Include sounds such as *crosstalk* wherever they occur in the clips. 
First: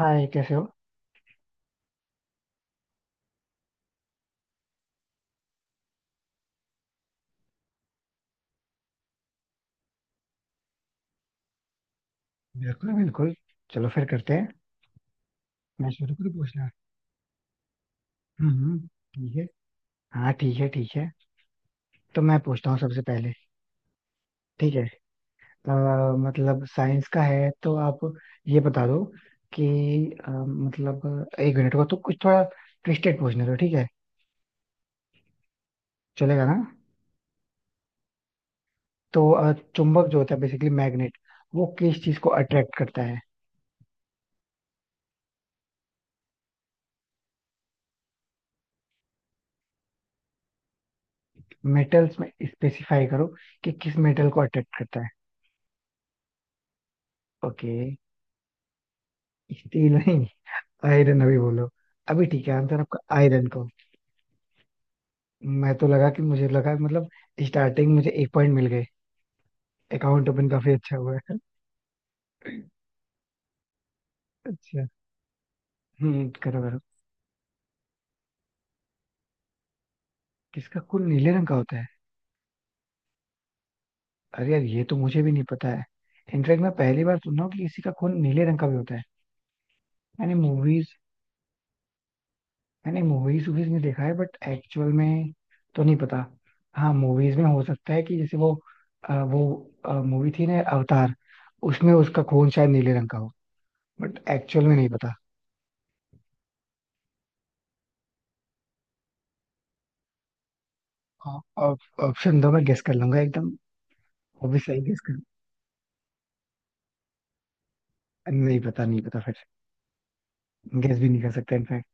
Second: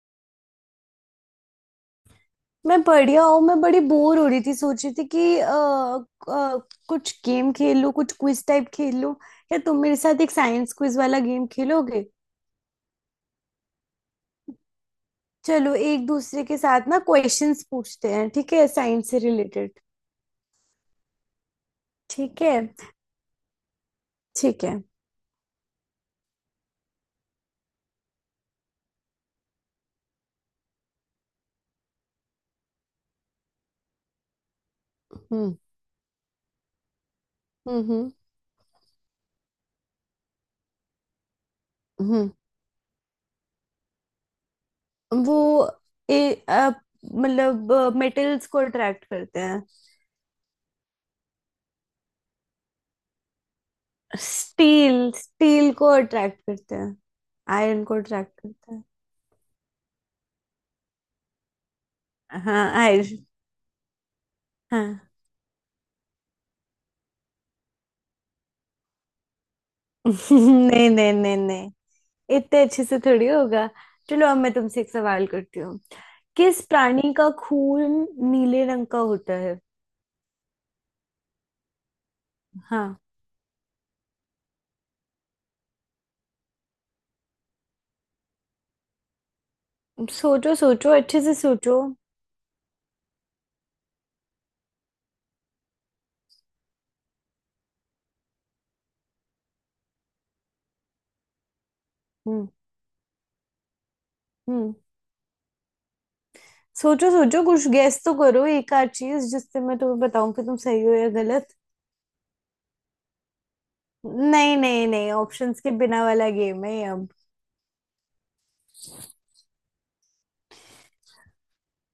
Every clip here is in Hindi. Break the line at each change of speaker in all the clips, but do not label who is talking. हाय, कैसे हो।
मैं बढ़िया हूँ। मैं बड़ी बोर हो रही थी, सोच रही थी कि कुछ गेम खेल लूँ, कुछ क्विज टाइप खेल लूँ। या तुम मेरे साथ एक साइंस क्विज वाला गेम खेलोगे?
बिल्कुल बिल्कुल। चलो फिर करते हैं।
चलो
मैं
एक
शुरू करूँ
दूसरे के
पूछना।
साथ ना क्वेश्चंस पूछते हैं,
हम्म
ठीक है?
हम्म,
साइंस से
ठीक है।
रिलेटेड।
हाँ ठीक है, ठीक है। तो मैं
ठीक है।
पूछता हूँ सबसे पहले।
ठीक
ठीक
है।
है। अ, मतलब साइंस का है तो आप ये बता दो कि मतलब एक मिनट को तो कुछ थोड़ा ट्विस्टेड पूछने दो, ठीक है।
हम्म
चलेगा ना।
हम्म
तो चुंबक जो होता है, बेसिकली मैग्नेट, वो किस चीज को
हम्म
अट्रैक्ट करता है।
वो ए, अ, मतलब मेटल्स को अट्रैक्ट करते हैं।
मेटल्स में स्पेसिफाई करो कि किस मेटल को अट्रैक्ट करता है।
स्टील स्टील को अट्रैक्ट करते हैं।
ओके।
आयरन को अट्रैक्ट करते हैं।
स्टील नहीं, आयरन, अभी बोलो। अभी ठीक है,
हाँ,
आंसर आपका
आयरन।
आयरन को। मैं तो लगा कि, मुझे लगा मतलब स्टार्टिंग मुझे एक पॉइंट मिल गए,
*laughs*
अकाउंट ओपन काफी
नहीं,
अच्छा
नहीं,
हुआ
नहीं,
है।
नहीं। इतने अच्छे से थोड़ी होगा। चलो, अब मैं तुमसे
अच्छा।
एक सवाल करती हूँ।
हम्म, करो
किस
करो।
प्राणी का खून नीले रंग का होता है?
किसका खून नीले रंग का होता है।
हाँ।
अरे यार, ये तो मुझे भी नहीं पता है। इनफैक्ट मैं पहली बार सुन रहा हूँ कि किसी का खून नीले रंग का भी होता है। मैंने
सोचो, सोचो,
मूवीज
अच्छे से सोचो।
मैंने मूवीज वूवीज में देखा है, बट एक्चुअल में तो नहीं पता। हाँ, मूवीज में हो सकता है कि जैसे वो वो मूवी थी ना अवतार, उसमें उसका
हम्म,
खून शायद नीले रंग का हो। But actual
hmm.
में नहीं पता।
सोचो, सोचो, कुछ गेस तो करो, एक आध चीज, जिससे मैं तुम्हें बताऊं कि तुम सही हो या
हाँ।
गलत।
ऑप्शन दो, मैं गेस कर लूंगा एकदम। वो
नहीं,
भी सही
नहीं,
गेस
नहीं,
कर।
ऑप्शंस के बिना वाला गेम है ये अब।
नहीं पता नहीं पता फिर, गेस भी नहीं कर सकता इनफैक्ट।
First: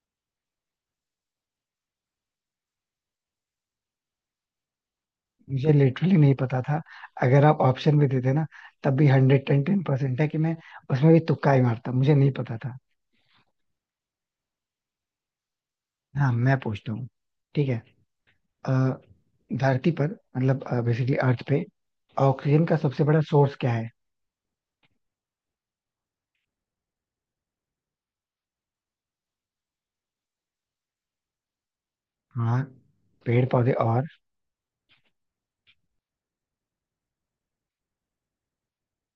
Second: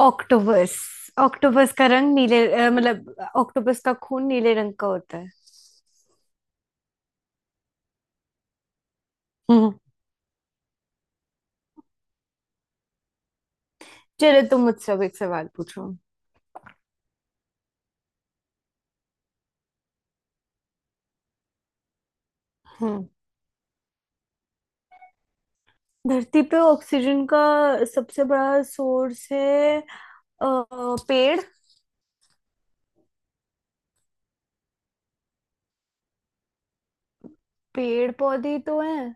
ऑक्टोपस। ऑक्टोपस का रंग नीले अ, मतलब ऑक्टोपस का खून नीले रंग का होता है।
मुझे लिटरली नहीं पता था। अगर आप ऑप्शन भी देते ना, तब भी hundred ten
hmm.
Ten percent है कि मैं उसमें भी तुक्का ही मारता, मुझे नहीं पता था।
चलो, तुम मुझसे अब एक सवाल पूछो।
हाँ मैं पूछता हूँ, ठीक है। अ, धरती पर, मतलब बेसिकली अर्थ पे, ऑक्सीजन का सबसे
हम्म
बड़ा सोर्स क्या है।
धरती पे ऑक्सीजन का सबसे बड़ा सोर्स है अ, पेड़।
हाँ, पेड़ पौधे और?
पेड़ पौधे तो हैं।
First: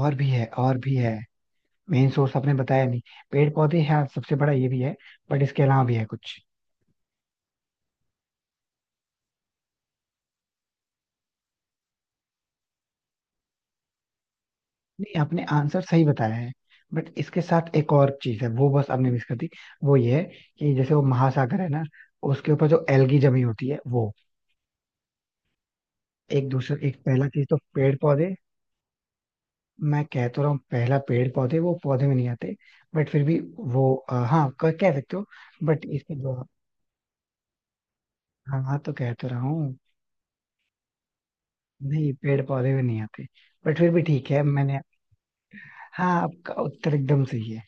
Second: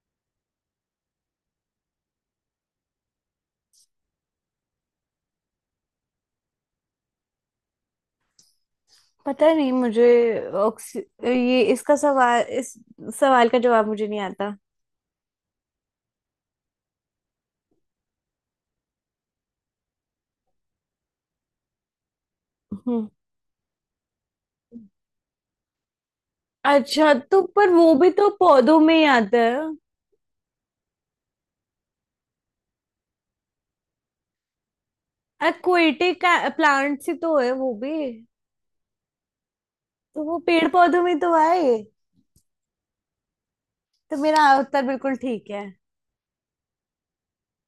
और भी है और भी है, मेन सोर्स आपने बताया नहीं। पेड़ पौधे हाँ सबसे बड़ा ये भी है, बट इसके अलावा भी है कुछ।
पता नहीं मुझे। ऑक्सी ये इसका सवाल इस सवाल का जवाब मुझे नहीं आता।
नहीं, आपने आंसर सही बताया है, बट इसके साथ एक और चीज है वो बस आपने मिस कर दी। वो ये है कि जैसे वो महासागर है ना, उसके ऊपर जो
हम्म।
एल्गी जमी होती है वो। एक
अच्छा,
पहला
तो
चीज तो
पर वो
पेड़
भी तो
पौधे।
पौधों में ही आता है।
मैं कह तो रहा हूँ, पहला पेड़ पौधे, वो पौधे में नहीं आते, बट फिर भी वो हाँ कह कह सकते हो। बट इसके
एक्वेटिक
जो,
प्लांट ही तो है वो भी।
हाँ हाँ तो कह तो रहा हूँ।
तो वो पेड़ पौधों में तो आए।
नहीं पेड़ पौधे में नहीं आते, बट फिर भी
तो
ठीक है
मेरा
मैंने।
उत्तर बिल्कुल ठीक।
हाँ आपका उत्तर एकदम सही है।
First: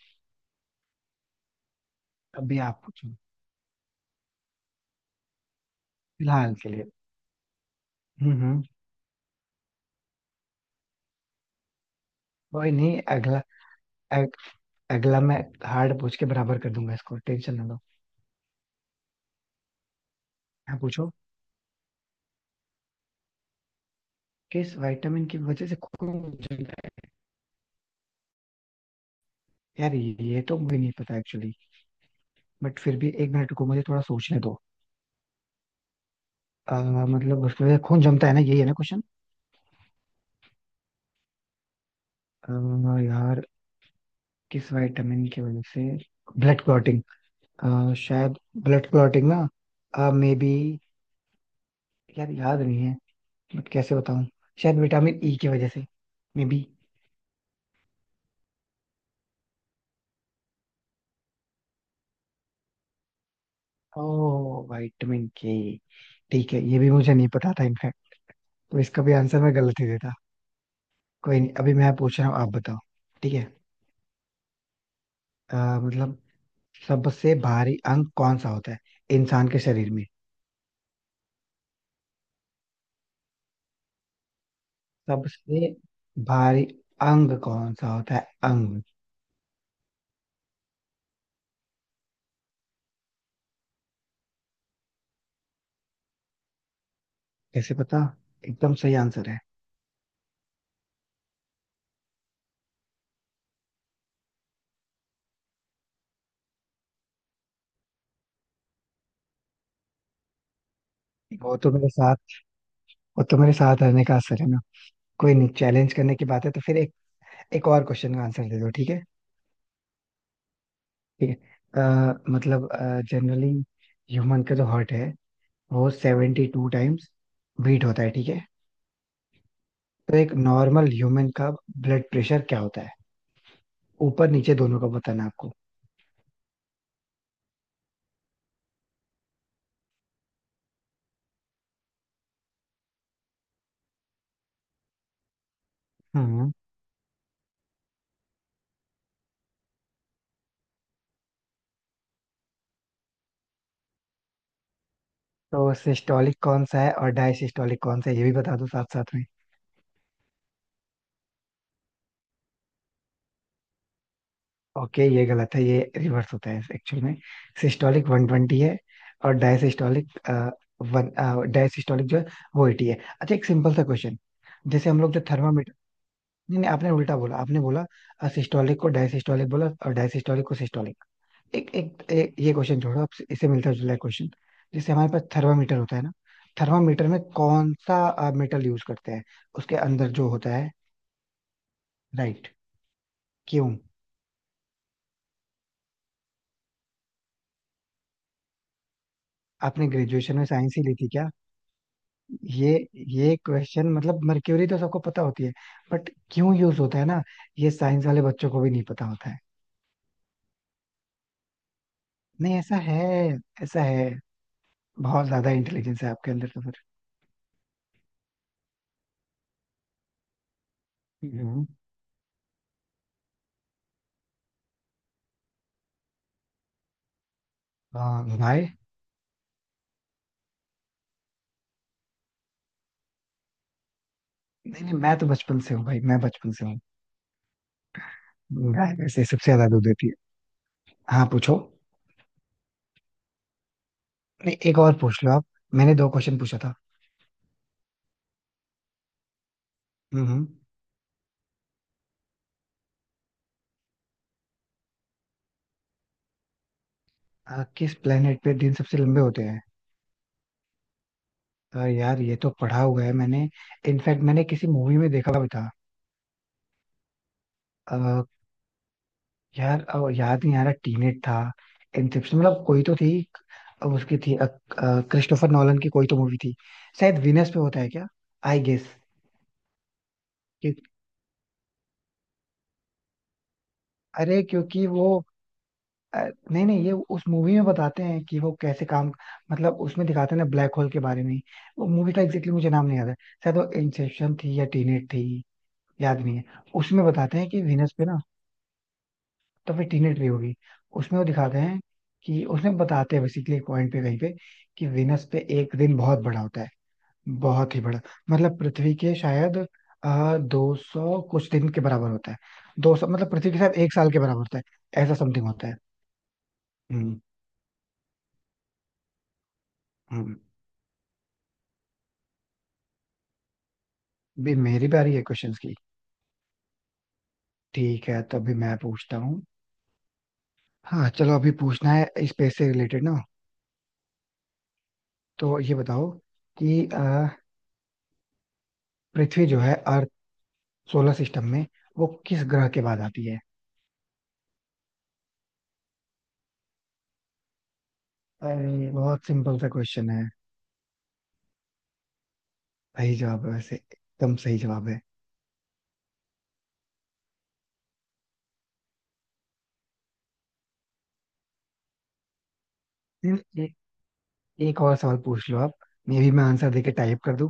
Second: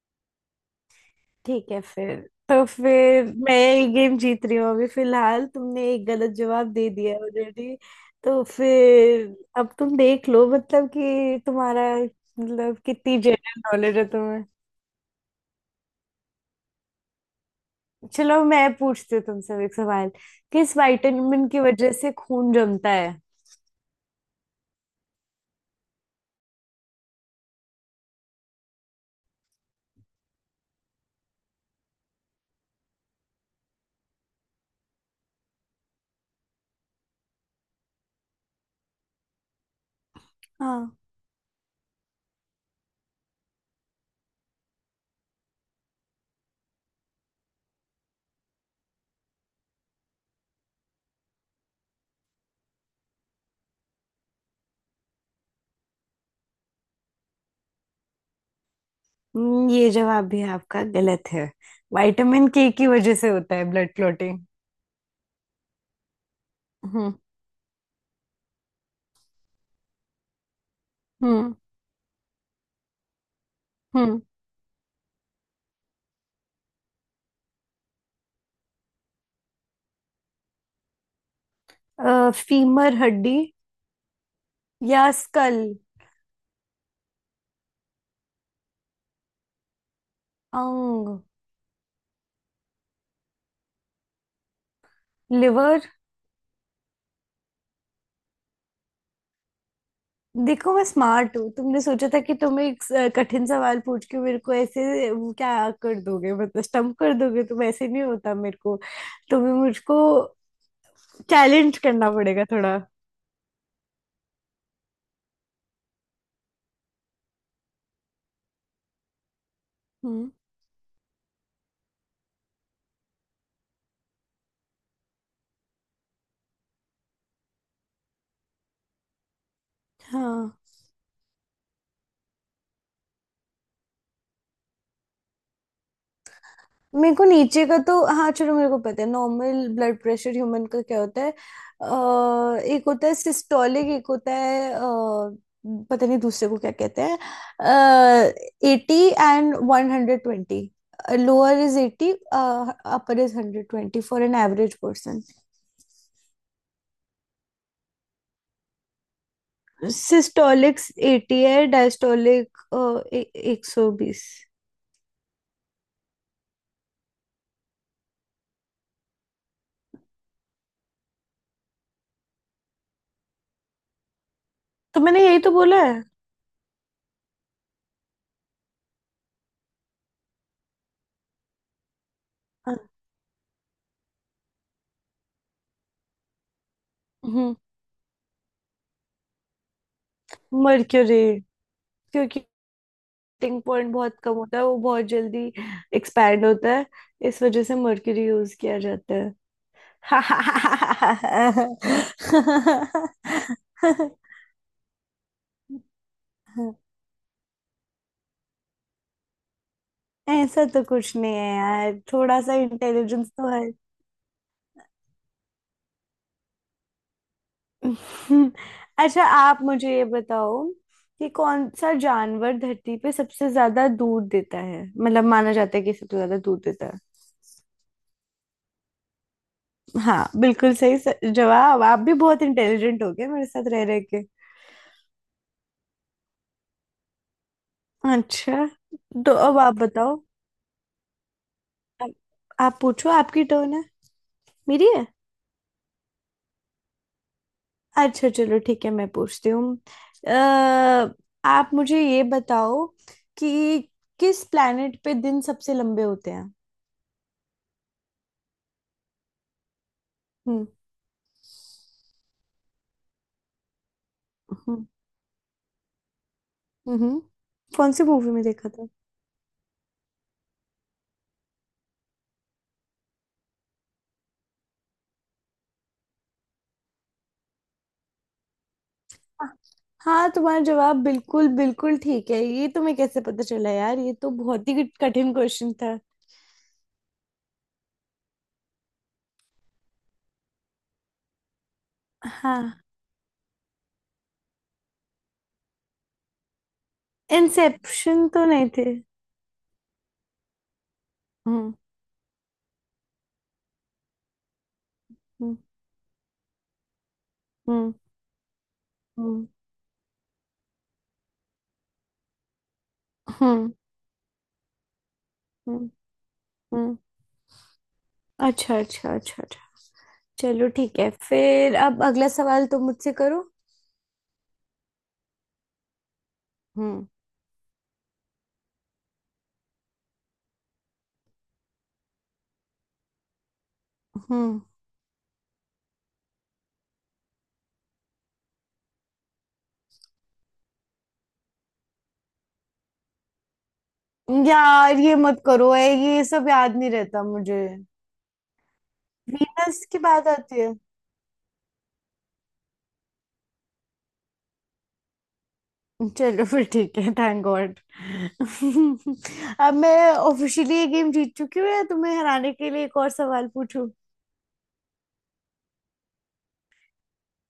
ठीक है फिर।
अभी
तो
आप पूछो।
फिर मैं ये गेम जीत रही हूँ अभी फिलहाल। तुमने एक गलत
फिलहाल के
जवाब
लिए।
दे दिया ऑलरेडी। तो
हम्म।
फिर अब तुम देख लो, मतलब कि तुम्हारा,
कोई
मतलब
नहीं,
कितनी
अगला,
जनरल नॉलेज है तुम्हें।
अगला मैं हार्ड पूछ के बराबर कर दूंगा इसको, टेंशन ना लो।
चलो, मैं पूछती हूँ तुमसे अब एक सवाल। किस
हाँ पूछो।
विटामिन की वजह से खून जमता है?
किस विटामिन की वजह से खून जलता है, यार ये तो मुझे नहीं पता एक्चुअली। बट फिर भी एक मिनट को मुझे थोड़ा सोचने दो। अ, मतलब उसकी वजह से खून जमता है ना, यही है ना क्वेश्चन।
हाँ।
यार, किस विटामिन की वजह से ब्लड क्लॉटिंग, शायद ब्लड क्लॉटिंग ना मे बी, यार याद नहीं है, बट कैसे बताऊं। शायद विटामिन ई की वजह से, मे बी।
ये जवाब भी आपका गलत है। विटामिन के की वजह से होता है ब्लड
ओ,
क्लॉटिंग।
विटामिन के, ठीक है ये भी मुझे
हम्म।
नहीं पता था इनफैक्ट। तो इसका भी आंसर मैं गलत ही देता। कोई नहीं,
हम्म।
अभी मैं पूछ रहा हूँ, आप बताओ। ठीक है, मतलब सबसे भारी अंग कौन सा होता है इंसान के शरीर में।
फीमर हड्डी या स्कल।
सबसे भारी अंग कौन सा होता है। अंग।
अंग। लिवर।
कैसे पता, एकदम सही आंसर है।
देखो, मैं स्मार्ट हूँ। तुमने सोचा था कि तुम एक कठिन सवाल पूछ के मेरे को ऐसे, वो क्या कर दोगे, मतलब स्टम्प कर दोगे तुम, ऐसे नहीं होता मेरे को। तुम्हें मुझको
वो तो
चैलेंज
मेरे
करना
साथ
पड़ेगा थोड़ा।
वो तो मेरे साथ रहने का असर है ना। कोई नहीं, चैलेंज करने की बात है तो फिर एक एक और क्वेश्चन का आंसर दे दो, ठीक है।
हम्म।
ठीक है। मतलब जनरली ह्यूमन का जो हार्ट है वो 72 टाइम्स बीट होता है, ठीक है। तो एक
हाँ।
नॉर्मल ह्यूमन का ब्लड प्रेशर क्या होता है। ऊपर नीचे दोनों का बताना है आपको।
मेरे को नीचे का तो, हाँ चलो, मेरे को पता है नॉर्मल ब्लड प्रेशर ह्यूमन का क्या होता है। एक होता है सिस्टोलिक, एक होता है पता नहीं दूसरे
हम्म।
को क्या कहते हैं। 80 and 120। Lower is 80, upper is 120, for an average person.
तो सिस्टोलिक कौन सा है और डायसिस्टोलिक कौन सा है, ये भी बता दो साथ साथ में।
सिस्टोलिक 80 है, डायस्टोलिक 120।
ओके, ये गलत है, ये रिवर्स होता है एक्चुअल में। सिस्टोलिक 120 है और डायसिस्टोलिक वन डायसिस्टोलिक जो है वो 80 है। अच्छा, एक सिंपल सा क्वेश्चन, जैसे हम
तो
लोग जो
मैंने यही तो
थर्मामीटर।
बोला है।
नहीं नहीं, आपने उल्टा बोला, आपने बोला सिस्टोलिक को डायसिस्टोलिक बोला और डायसिस्टोलिक को सिस्टोलिक। एक एक, एक ये क्वेश्चन
हाँ।
छोड़ो, आपसे इससे मिलता जुला क्वेश्चन, जैसे हमारे पास थर्मामीटर होता है ना, थर्मामीटर में
हम्म
कौन सा मेटल यूज करते हैं, उसके अंदर जो होता है।
मर्क्यूरी। क्योंकि
राइट।
मेल्टिंग
क्यों?
पॉइंट बहुत कम होता है, वो बहुत जल्दी एक्सपैंड होता है, इस वजह से मर्क्यूरी यूज किया जाता है।
आपने ग्रेजुएशन में साइंस ही ली थी क्या? ये ये क्वेश्चन, मतलब मर्क्यूरी तो सबको पता होती है, बट क्यों यूज होता है ना, ये साइंस वाले बच्चों को भी नहीं पता होता है।
ऐसा तो कुछ नहीं है यार, थोड़ा
नहीं,
सा
ऐसा है,
इंटेलिजेंस तो है।
ऐसा है, बहुत ज्यादा इंटेलिजेंस है आपके अंदर तो फिर।
अच्छा, आप मुझे ये बताओ कि
हम्म।
कौन सा जानवर धरती पे सबसे ज्यादा दूध देता है, मतलब माना जाता है कि सबसे ज्यादा दूध देता है।
हाँ भाई।
हाँ, बिल्कुल सही जवाब। आप भी बहुत इंटेलिजेंट हो गए मेरे साथ रह रहे।
नहीं नहीं, मैं बचपन से हूँ।
अच्छा।
गाय वैसे
तो
सबसे
अब
ज्यादा
आप
दूध देती है।
बताओ।
हाँ पूछो।
आप, आप पूछो, आपकी टर्न है।
नहीं एक
मेरी
और
है।
पूछ लो आप। मैंने दो क्वेश्चन पूछा था।
अच्छा, चलो ठीक है, मैं पूछती हूँ।
हम्म
अ,
हम्म।
आप मुझे ये बताओ कि किस प्लेनेट पे दिन सबसे लंबे होते हैं?
किस प्लेनेट पे दिन सबसे लंबे होते हैं।
हम्म।
यार ये तो पढ़ा हुआ है मैंने, इनफैक्ट मैंने किसी
हम्म।
मूवी में देखा भी था।
हम्म। कौन सी
आ,
मूवी में देखा था?
यार याद नहीं आ रहा, टीनेट था, इंसेप्शन, मतलब कोई तो थी। उसकी थी, आ, आ, क्रिस्टोफर नॉलन की कोई तो मूवी थी। शायद वीनस पे होता है क्या, आई गेस।
हाँ, हाँ, तुम्हारा जवाब बिल्कुल बिल्कुल ठीक है। ये तुम्हें कैसे पता चला यार, ये तो
अरे
बहुत ही
क्योंकि वो
कठिन क्वेश्चन था।
नहीं नहीं, ये उस मूवी में बताते हैं कि वो कैसे काम, मतलब उसमें दिखाते हैं ना ब्लैक होल के बारे में। वो मूवी का एग्जैक्टली मुझे
हाँ।
नाम नहीं याद है, शायद वो इंसेप्शन थी या टीनेट थी, याद नहीं है। उसमें बताते हैं कि वीनस पे ना,
इंसेप्शन तो नहीं थे।
तो फिर टीनेट भी होगी, उसमें वो दिखाते
हम्म,
हैं, कि उसमें बताते हैं बेसिकली एक पॉइंट पे कहीं पे, कि वीनस पे
हम्म,
एक दिन बहुत बड़ा होता है, बहुत ही
हम्म,
बड़ा। मतलब पृथ्वी के
हम्म,
शायद 200 कुछ दिन के बराबर होता है। 200, मतलब पृथ्वी के
हम्म,
शायद एक साल के बराबर होता है, ऐसा समथिंग होता है।
हम्म, हम्म।
हम्म
अच्छा, अच्छा, अच्छा, अच्छा।
हम्म।
चलो ठीक है फिर, अब अगला सवाल तुम मुझसे करो।
अभी मेरी बारी है क्वेश्चंस की।
हम्म,
ठीक है, तो अभी मैं पूछता हूँ। हाँ चलो, अभी पूछना है स्पेस से रिलेटेड ना।
हम्म।
तो ये बताओ कि पृथ्वी जो है, अर्थ, सोलर सिस्टम में वो किस ग्रह के बाद आती है।
यार ये मत करो, ये सब याद नहीं रहता मुझे।
अरे बहुत सिंपल सा
वीनस की
क्वेश्चन है।
बात आती है।
सही जवाब है, वैसे एकदम सही जवाब है।
चलो फिर ठीक है, थैंक गॉड। *laughs* अब मैं ऑफिशियली ये गेम जीत चुकी हूँ, या तुम्हें हराने के लिए एक और
फिर
सवाल पूछूं?
एक और सवाल पूछ लो आप, मे भी मैं आंसर देके टाइप कर दूं।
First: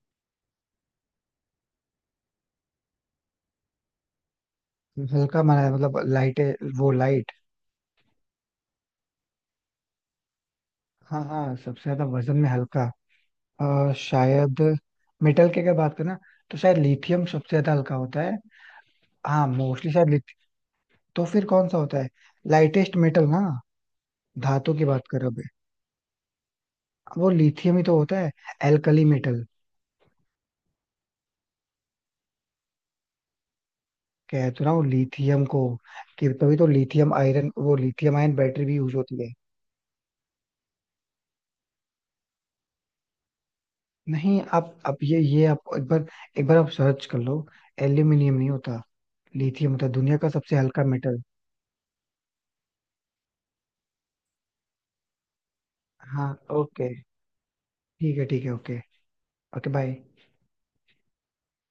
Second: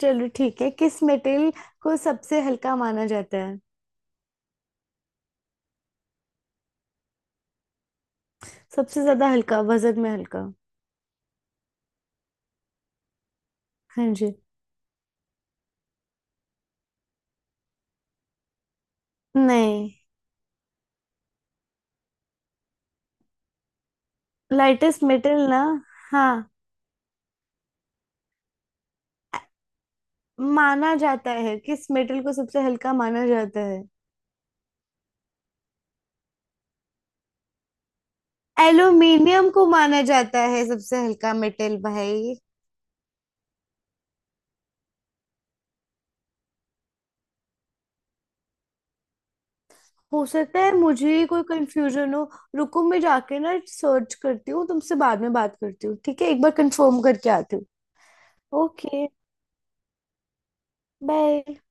चलो ठीक है, किस मेटल को सबसे हल्का माना जाता है?
हल्का माना है, मतलब लाइट है वो, लाइट।
सबसे ज्यादा हल्का, वजन में हल्का।
हाँ हाँ सबसे ज्यादा वजन में हल्का।
हाँ जी।
शायद मेटल की अगर बात करें ना, तो शायद लिथियम सबसे ज्यादा हल्का होता है। हाँ
नहीं।
मोस्टली शायद लिथियम। तो फिर कौन सा होता है, लाइटेस्ट मेटल ना, धातु की बात
लाइटेस्ट
कर रहे हो बे।
मेटल ना। हाँ।
वो लिथियम ही तो होता है, एल्कली मेटल।
माना जाता है, किस मेटल को सबसे हल्का माना जाता है?
कह तो रहा हूँ लिथियम को, कि तभी तो लिथियम आयरन, वो लिथियम आयन बैटरी भी यूज होती है।
एल्यूमिनियम को माना जाता है सबसे हल्का मेटल भाई।
नहीं आप ये आप एक बार, एक बार आप सर्च कर लो। एल्यूमिनियम नहीं होता, लिथियम होता है दुनिया
हो
का सबसे
सकता है
हल्का
मुझे
मेटल।
ही कोई कंफ्यूजन हो। रुको, मैं जाके ना सर्च करती हूँ, तुमसे बाद में बात करती हूँ ठीक है,
हाँ।
एक बार
ओके।
कंफर्म करके आती हूँ।
ठीक है ठीक है, okay.
Okay,
okay bye.
Bye.